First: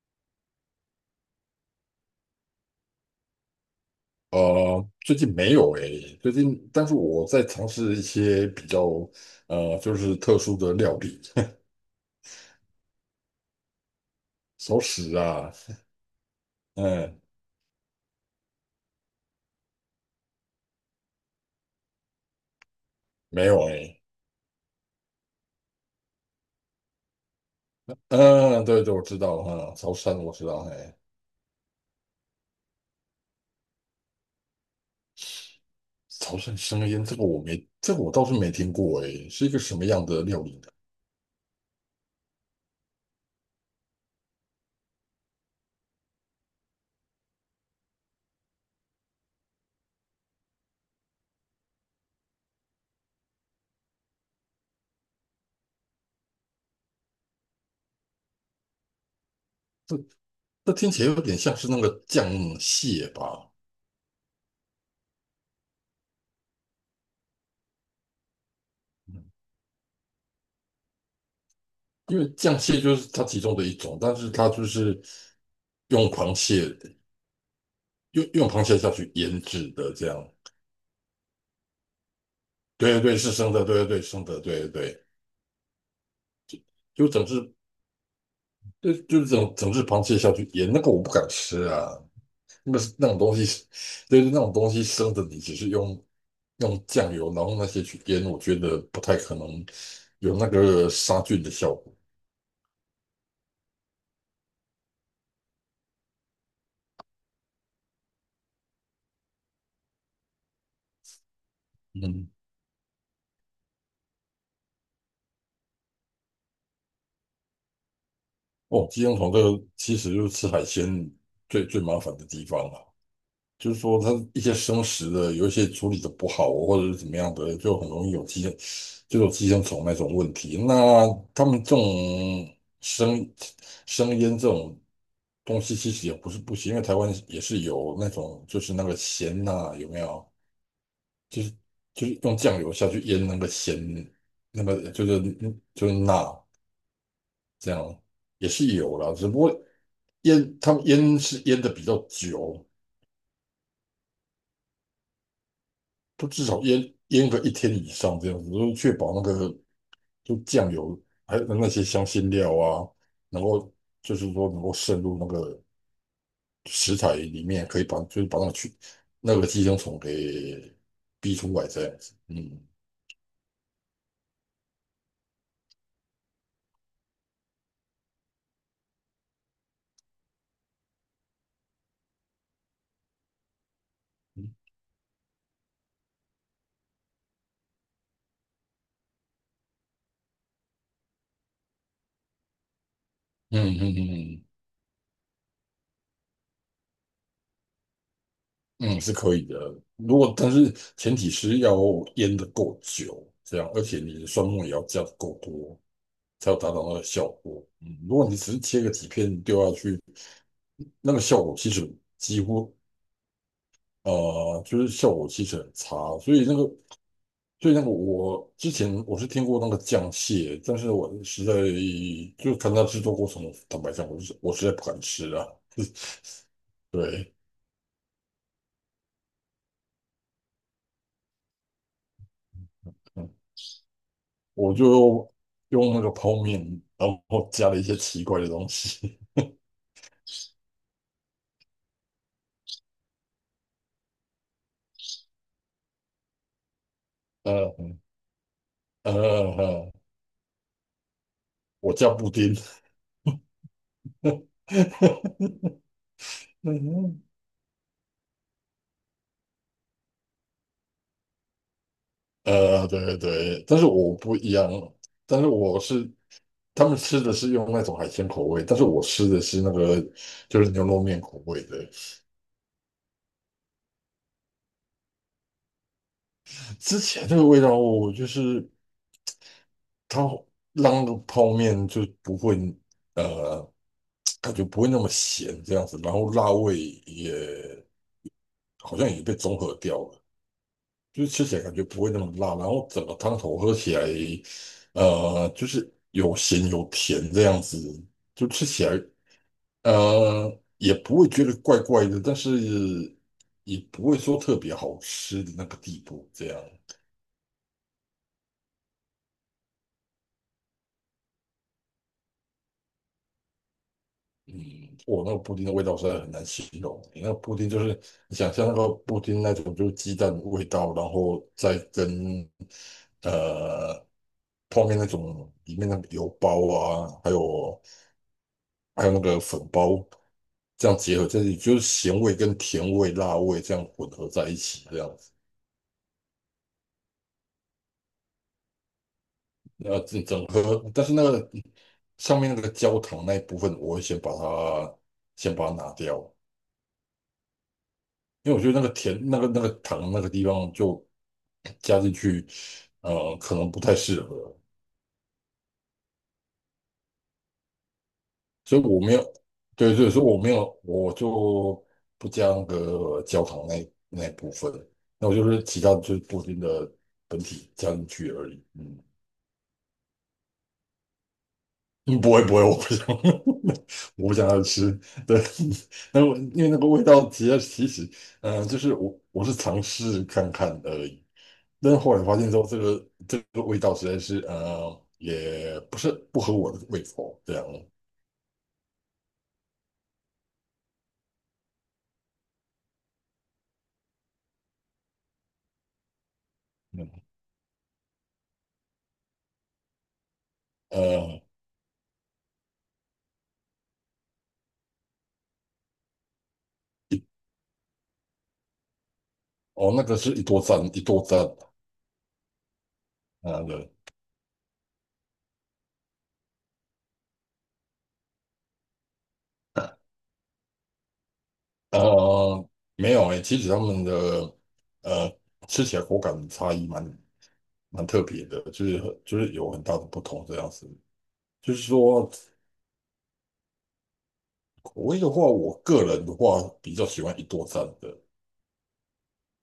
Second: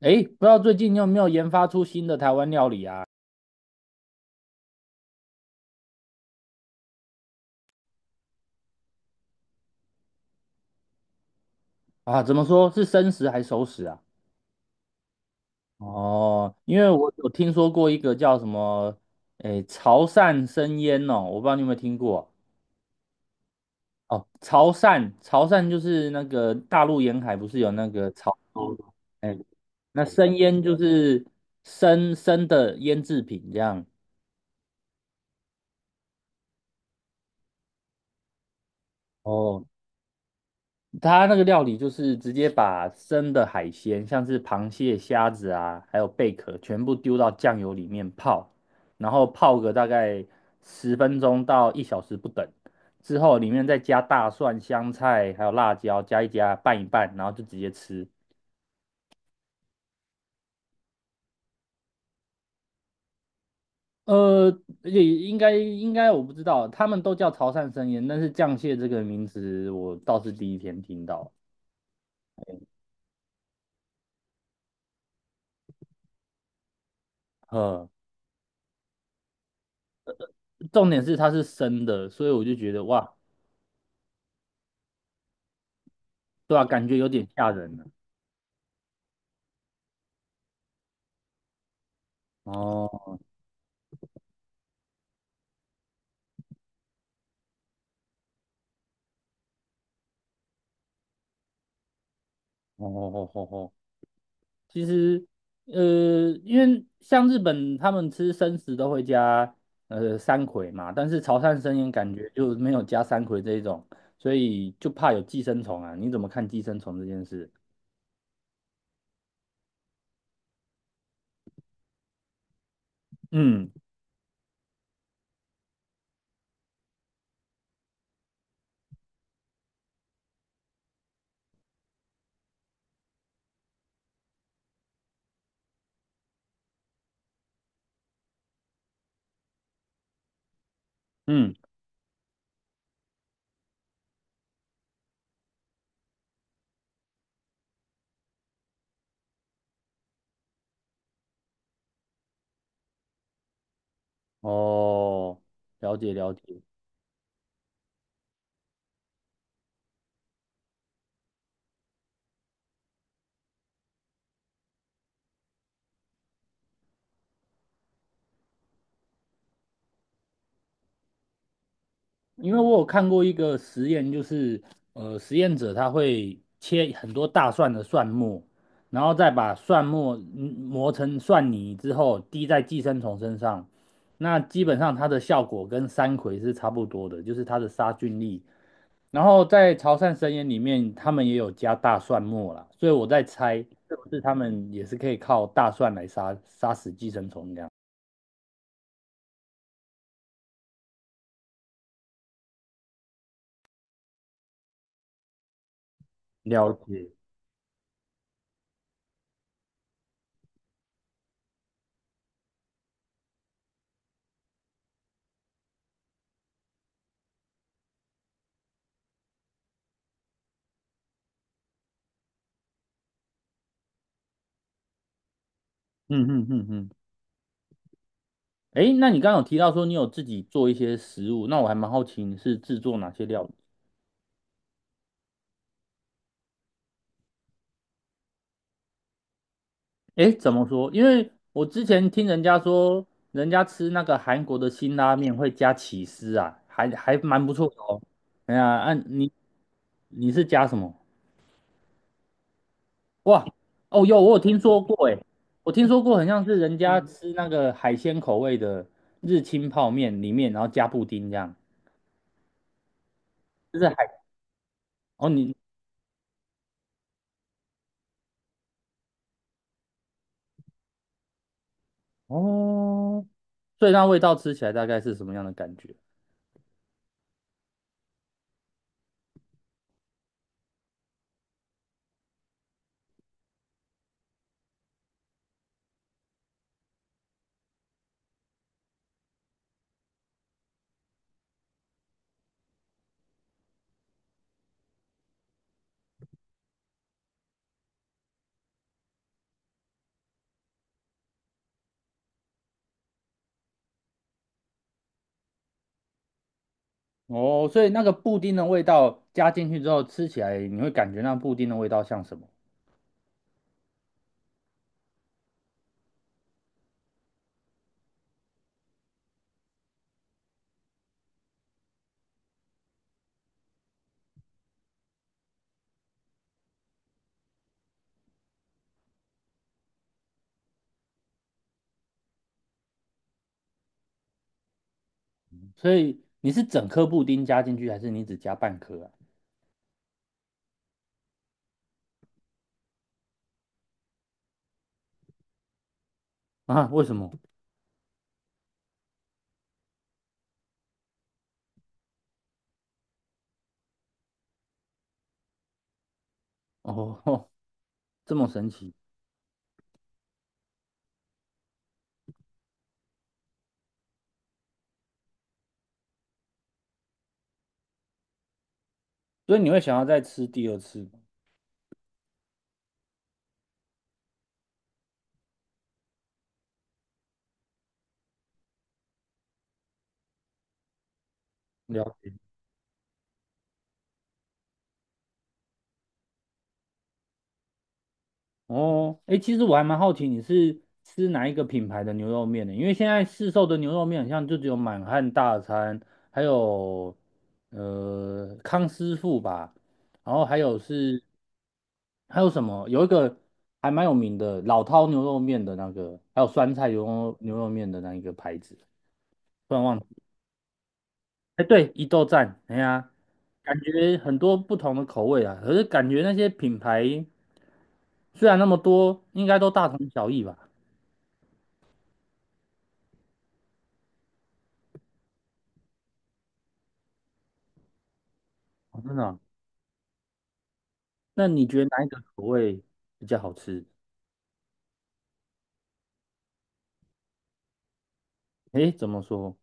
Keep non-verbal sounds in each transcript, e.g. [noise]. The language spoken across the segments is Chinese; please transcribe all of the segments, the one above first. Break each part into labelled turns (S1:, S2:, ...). S1: 诶，不知道最近你有没有研发出新的台湾料理啊？
S2: 最近没有诶，但是我在尝试一些比较就是特殊的料理。
S1: 啊，怎么说是生食还是熟食啊？
S2: [laughs] 熟食啊。
S1: 哦，因为我
S2: 嗯，
S1: 有听说过一个叫什么，诶，潮汕生腌哦，我不知道你有没有听过
S2: 没有诶。
S1: 哦。潮汕，潮汕就是那个大陆沿海不是有那个潮
S2: 嗯，
S1: 州？
S2: 对对，我知道，
S1: 诶，
S2: 嗯，潮
S1: 那
S2: 汕我
S1: 生
S2: 知道。
S1: 腌就
S2: 哎，
S1: 是生的腌制品这样。
S2: 潮汕生腌这个我没，这个我倒是没听过诶，是一个
S1: 哦，
S2: 什么样的料理呢？
S1: 它那个料理就是直接把生的海鲜，像是螃蟹、虾子啊，还有贝壳，全部丢到酱油里面泡，然后泡个大概10分钟到1小时不等。之后里面再加大蒜、香菜，还有辣椒，加一加，拌一拌，然后就直接吃。
S2: 这这听起来有点像是那个酱蟹吧。
S1: 呃，也应该我不知道，他们都叫潮汕生腌，但是酱蟹这个名
S2: 嗯
S1: 词我倒是第1天听到。
S2: 因为酱蟹就是它其中的一种，但是它就是用螃蟹。
S1: 呃，
S2: 用螃蟹下去腌制的，这样。
S1: 重点是它是生的，所以我就觉得
S2: 对对
S1: 哇，
S2: 对，是生的，对对对，生的，对对对。
S1: 对啊，感觉有
S2: 就整
S1: 点吓
S2: 只，
S1: 人了。
S2: 就是整整只螃蟹下去腌，那个我不敢吃啊。那个那
S1: 哦
S2: 种东西，对对，那种东西生的，你只是用酱油，然后那些去腌，我觉得不太可能有那个杀菌的效果。
S1: 哦哦哦哦，哦其实因为像日本他们吃生食都会加山葵嘛，但是潮汕生腌感觉
S2: 嗯。
S1: 就没有加山葵这一种，所以就怕有寄生虫啊。你怎么看寄生虫这件事？
S2: 哦，寄生虫这个其实就是吃海鲜最最麻烦的地方了。
S1: 嗯
S2: 就是说它一些生食的有一些处理的不好，或者是怎么样的，就很容易有寄生虫那种问题。那他们这种生生腌这种东西其实也不是不行，因为台湾也是有那种就是那个咸呐，有没有？就是
S1: 嗯，
S2: 就是用酱油下去腌那个咸，那个就是钠这样也是有啦，只不过他们腌是腌的比较久。
S1: 哦，了解
S2: 都
S1: 了
S2: 至少
S1: 解。
S2: 腌腌个一天以上这样子，就确保那个就酱油还有那些香辛料啊，能够就是说能够渗入那个食材里面，可以把就是把那个去那个寄生虫给逼出来这样子。
S1: 因为
S2: 嗯
S1: 我有看过一个实验，就是实验者他会切很多大蒜的蒜末，然后再把蒜末磨成蒜泥之后滴在寄生虫身上，那
S2: 嗯
S1: 基本上它的效果跟山葵是差不多的，就是它的杀菌力。然后在潮汕神盐里面，他们也有加大蒜末啦，所以我在猜
S2: 嗯
S1: 是不是他
S2: 嗯
S1: 们也是可以靠大蒜来杀死寄生虫这样。
S2: 嗯嗯，是可以的。但是前提是要腌的够久，这样，而且你的蒜末也要加的够多，才有达
S1: 了
S2: 到那个
S1: 解，
S2: 效果。嗯，如果你只是切个几片丢下去。那个效果其实几乎就是效果其实很差，所以那个我之前我是听过那个酱蟹，但是我实在就看它制作过程，坦白讲，我实在不敢吃啊。[laughs]
S1: 嗯嗯嗯嗯。
S2: 对。
S1: 诶，那你刚刚有提到说你有自己做一些食物，那我还蛮好奇你是制作哪些
S2: 嗯，
S1: 料理？
S2: 我就用那个泡面，然后加了一些奇怪的东西。
S1: 诶，怎么说？因为我之前听人家说，人家吃那个韩国的辛拉面会加起司啊，还蛮
S2: [laughs]
S1: 不错的
S2: 呃
S1: 哦。哎呀，啊，
S2: 呃呃，
S1: 你是加什么？
S2: 我加布丁。
S1: 哇，哦，有我有听说
S2: [laughs]
S1: 过，诶，我听说过，很像是人家
S2: 嗯
S1: 吃那个海鲜口味的日清泡面里面，然后加布丁这样，
S2: 对对对，
S1: 就
S2: 但是
S1: 是海，
S2: 我不一样，
S1: 哦
S2: 但是
S1: 你
S2: 他们吃的是用那种海鲜口味，但是我吃的是那个就是牛肉面口味的。
S1: 哦，所以那味道吃起来大概是什么样的感觉？
S2: 之前那个味道，我就是它让泡面就不会呃感觉不会那么咸这样子，然后辣味也好像也被综合掉了，就是吃起来感觉不会那么辣，然后整个汤头喝起来就是有咸有甜这样子，就吃起来。也不会觉得怪怪的，但是也不会说特别好吃的那个地步，这样。
S1: 哦，所以那个布丁的味道加进去之后，吃起来你会感觉那布丁的味道像什么？
S2: 嗯，我那个布丁的味道实在很难形容。你那个布丁就是你想象那个布丁那种，就是鸡蛋的味道，然后再跟呃泡面那种里面那个油包啊，还有那个粉包这样结合在一起，就是咸味跟甜味、辣味这样混合在一起，这样。
S1: 所以你是整颗布丁加进去，还是你只加半颗啊？
S2: 整整合，但是那个上面那个焦糖那一部分，我会先把它拿掉，
S1: [laughs] 啊，为什么？
S2: 因为我觉得那个甜那个糖那个地方就加进去，可能不太适合。
S1: 哦，[laughs] 这么神
S2: 所以
S1: 奇，
S2: 我没有，对对，所以我没有，我就不加那个焦糖那一部分，那我就是其他就是布丁的本体加进去而已。嗯。
S1: 所以你会想要再吃第2次吗？
S2: 嗯，不会不会，我不想，[laughs] 我不想要吃。对。[laughs] 那我因为那个味道其实，就是我是尝试看看而已，但是
S1: 了
S2: 后来
S1: 解。
S2: 发现说这个味道实在是也不是不合我的胃口这样。
S1: 哦，哎，其实我还蛮好奇你是吃哪一个品牌的牛肉面的，因为现在市售的牛肉面好像就只有满汉大餐，还有
S2: 嗯
S1: 康师傅吧，然后还有是
S2: 呃
S1: 还有什么，有一个还蛮有名的老饕牛肉面的那个，还有酸菜牛
S2: 一
S1: 肉牛肉面的那一个牌子，突然
S2: 哦
S1: 忘
S2: 那个
S1: 记。
S2: 是一多赞一多赞。
S1: 哎，对，一豆站，哎呀，
S2: 啊，
S1: 感
S2: 对。
S1: 觉很多不同的口味啊，可是感觉那些品牌虽然那么多，应该都大同小异吧。
S2: 呃没有诶，其实他们的呃吃起来口感差异蛮特别的，就
S1: 哦真
S2: 是
S1: 的
S2: 就
S1: 啊
S2: 是有很大的不同这样子。
S1: 那你
S2: 就
S1: 觉
S2: 是
S1: 得哪一个
S2: 说，
S1: 口味比较好吃？
S2: 口味的话，我个人的话比较喜欢一多餐的。
S1: 诶，怎么说？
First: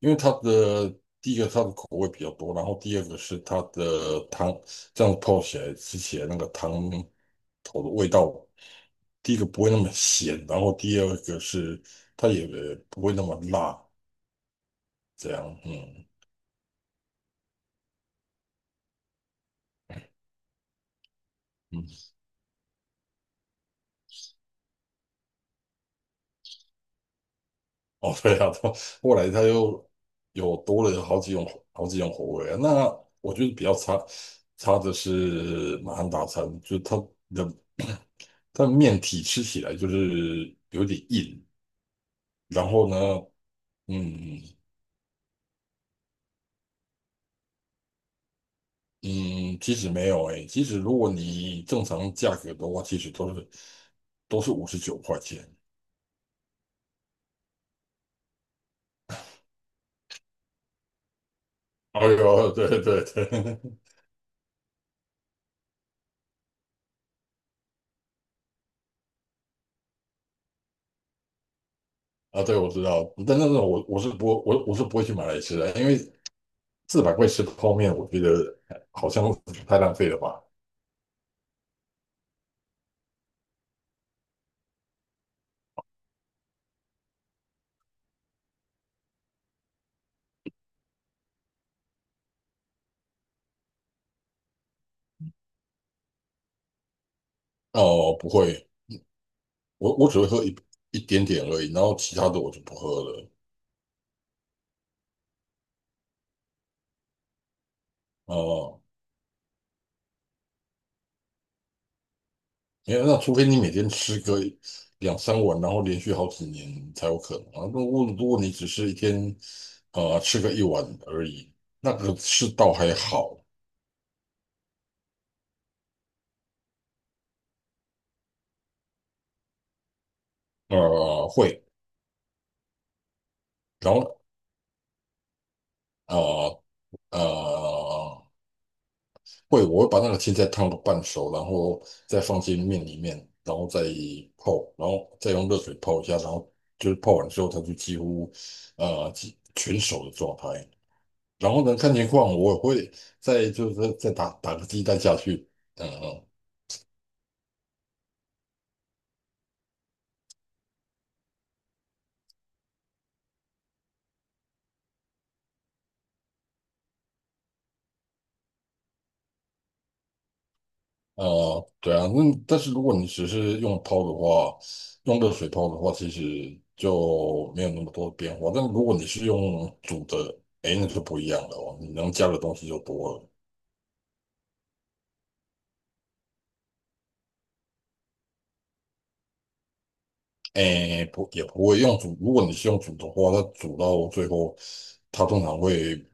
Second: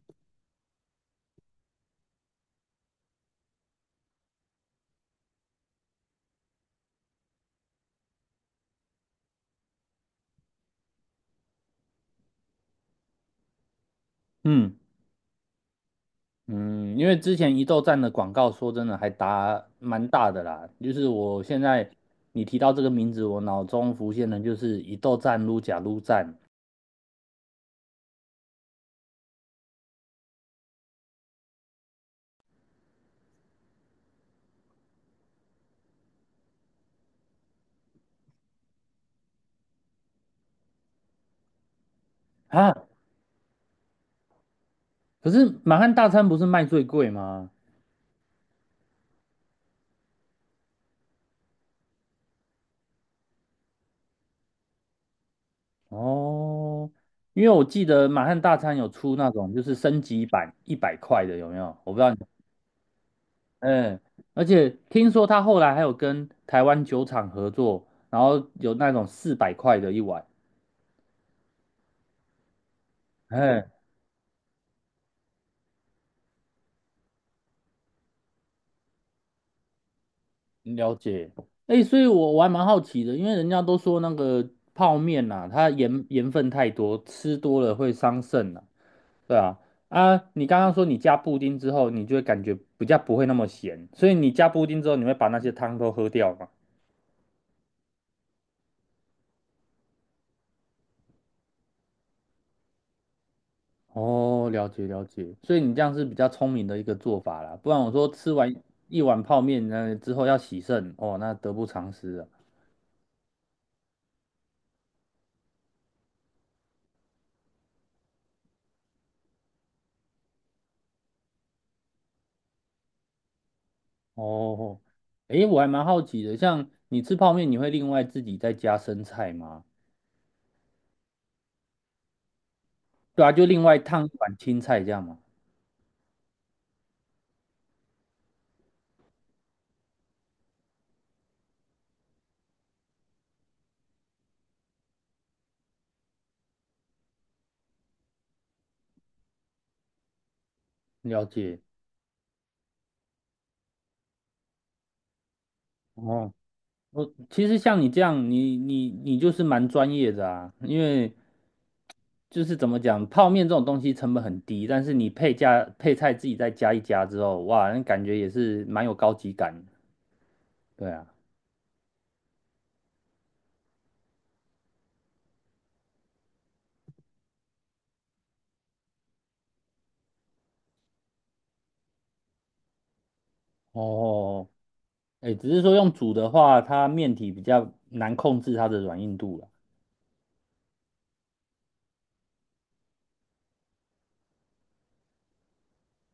S2: 因为第一个它的口味比较多，然后第二个是它的汤，这样泡起来吃起来那个汤头的味道，第一个不会那么咸，然后第二个是它也不会那么辣，
S1: 嗯
S2: 这样。嗯
S1: 嗯，因为之前一豆站的广告，说真的还打蛮大的啦。就是我现在
S2: 嗯。
S1: 你提到这个名字，我脑中浮现的就是一豆站、撸假撸站
S2: 哦，对啊，到后来它又有多了好几种口味啊。那我觉得比较差的是马汉大餐，就是它的 [clears throat] 它的面体吃起来就是有点硬，然
S1: 啊。
S2: 后呢。嗯
S1: 可是满汉大餐不是卖最贵吗？
S2: 嗯，其实没有诶，其实如果你正常价格的话，其实都是59块钱。
S1: 哦，因为我记得满汉大餐有出那种就是升级版100块的，有没有？我不知
S2: 哎
S1: 道。
S2: 呦，对对对，
S1: 嗯，而且听说他后来还有跟台湾酒厂合作，然后有那种400块的一碗。
S2: [laughs] 啊，对，我知道，但那种
S1: 嗯，
S2: 我是不会去买来吃的，因为400块吃泡面，我觉得好像太浪费了吧？
S1: 了解。哎，所以我还蛮好奇的，因为人家都说那个泡面呐、它盐分太多，吃多了会伤肾呐、对啊，啊，你刚刚说你加布丁之后，你就会感觉比较不会那么咸，所以你加布丁之后，你会把那些汤都喝掉吗？
S2: 哦，不会，我只会喝一点点而已，然后其他的我就不喝了。
S1: 哦，了解了解，所以你这样是比较聪明的一个做法啦，不然我说吃完
S2: 哦，
S1: 一碗泡面，那之后要洗肾，哦，那得不偿失啊。
S2: 因为那除非你每天吃个两三碗，然后连续好几年才有可能啊。如果你只是一天吃个一碗而已，那个是倒还好。
S1: 哦，诶，我还蛮好奇的，像你吃泡面，你会另外自己再加生菜吗？
S2: 会。
S1: 对啊，就另外
S2: 然
S1: 烫一
S2: 后
S1: 碗青菜这样吗？
S2: 呃呃会，我会把那个青菜烫到半熟，然后再放进面里面，然后再泡，然后再用热水泡一下，然后就是泡完之后，它就几乎全熟的状态。
S1: 了
S2: 然
S1: 解。
S2: 后呢，看情况，我也会再就是再打打个鸡蛋下去。嗯嗯。
S1: 哦。我其实像你这样，你就是蛮专业的啊，因为就是怎么讲，泡面这种东西成本很低，但是你配加配菜自己再加一加之后，哇，那感觉也是蛮有高级感的对啊，
S2: 对啊，那但是如果你只是用泡的话，用热水泡的话，其实就没有那么多变化。但如果你是用煮的，哎，那就不一样了哦，你能加的东西就多了。
S1: 哦，哎，只是说用煮的话，它面体比较难控制它的软硬度了。
S2: 诶，不，也不会用煮。如果你是用煮的话，它煮到最后，它通常会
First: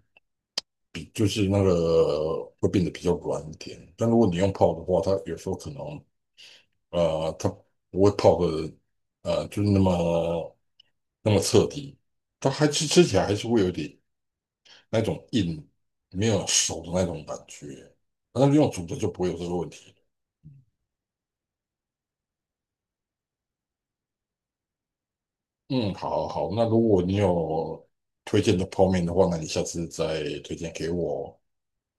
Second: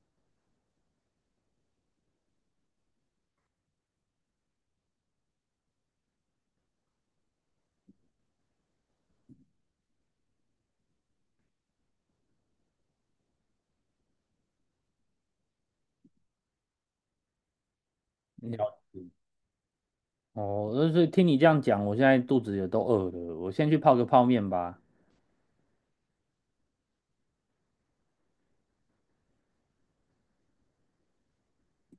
S2: 比就是那个会变得比较软一点。但如果你用泡的话，它有时候可能它不会泡的就是那么彻底。它还吃起来还是会有点那种硬，没有熟的那种感觉。但是用
S1: 了
S2: 煮的就不会有这个问题。
S1: 哦，就是听你这样讲，我现在肚子也都饿了，我先去泡个泡面吧。
S2: 嗯，好好，那如果你有推荐的泡面的话，那你下次再推荐给我哦。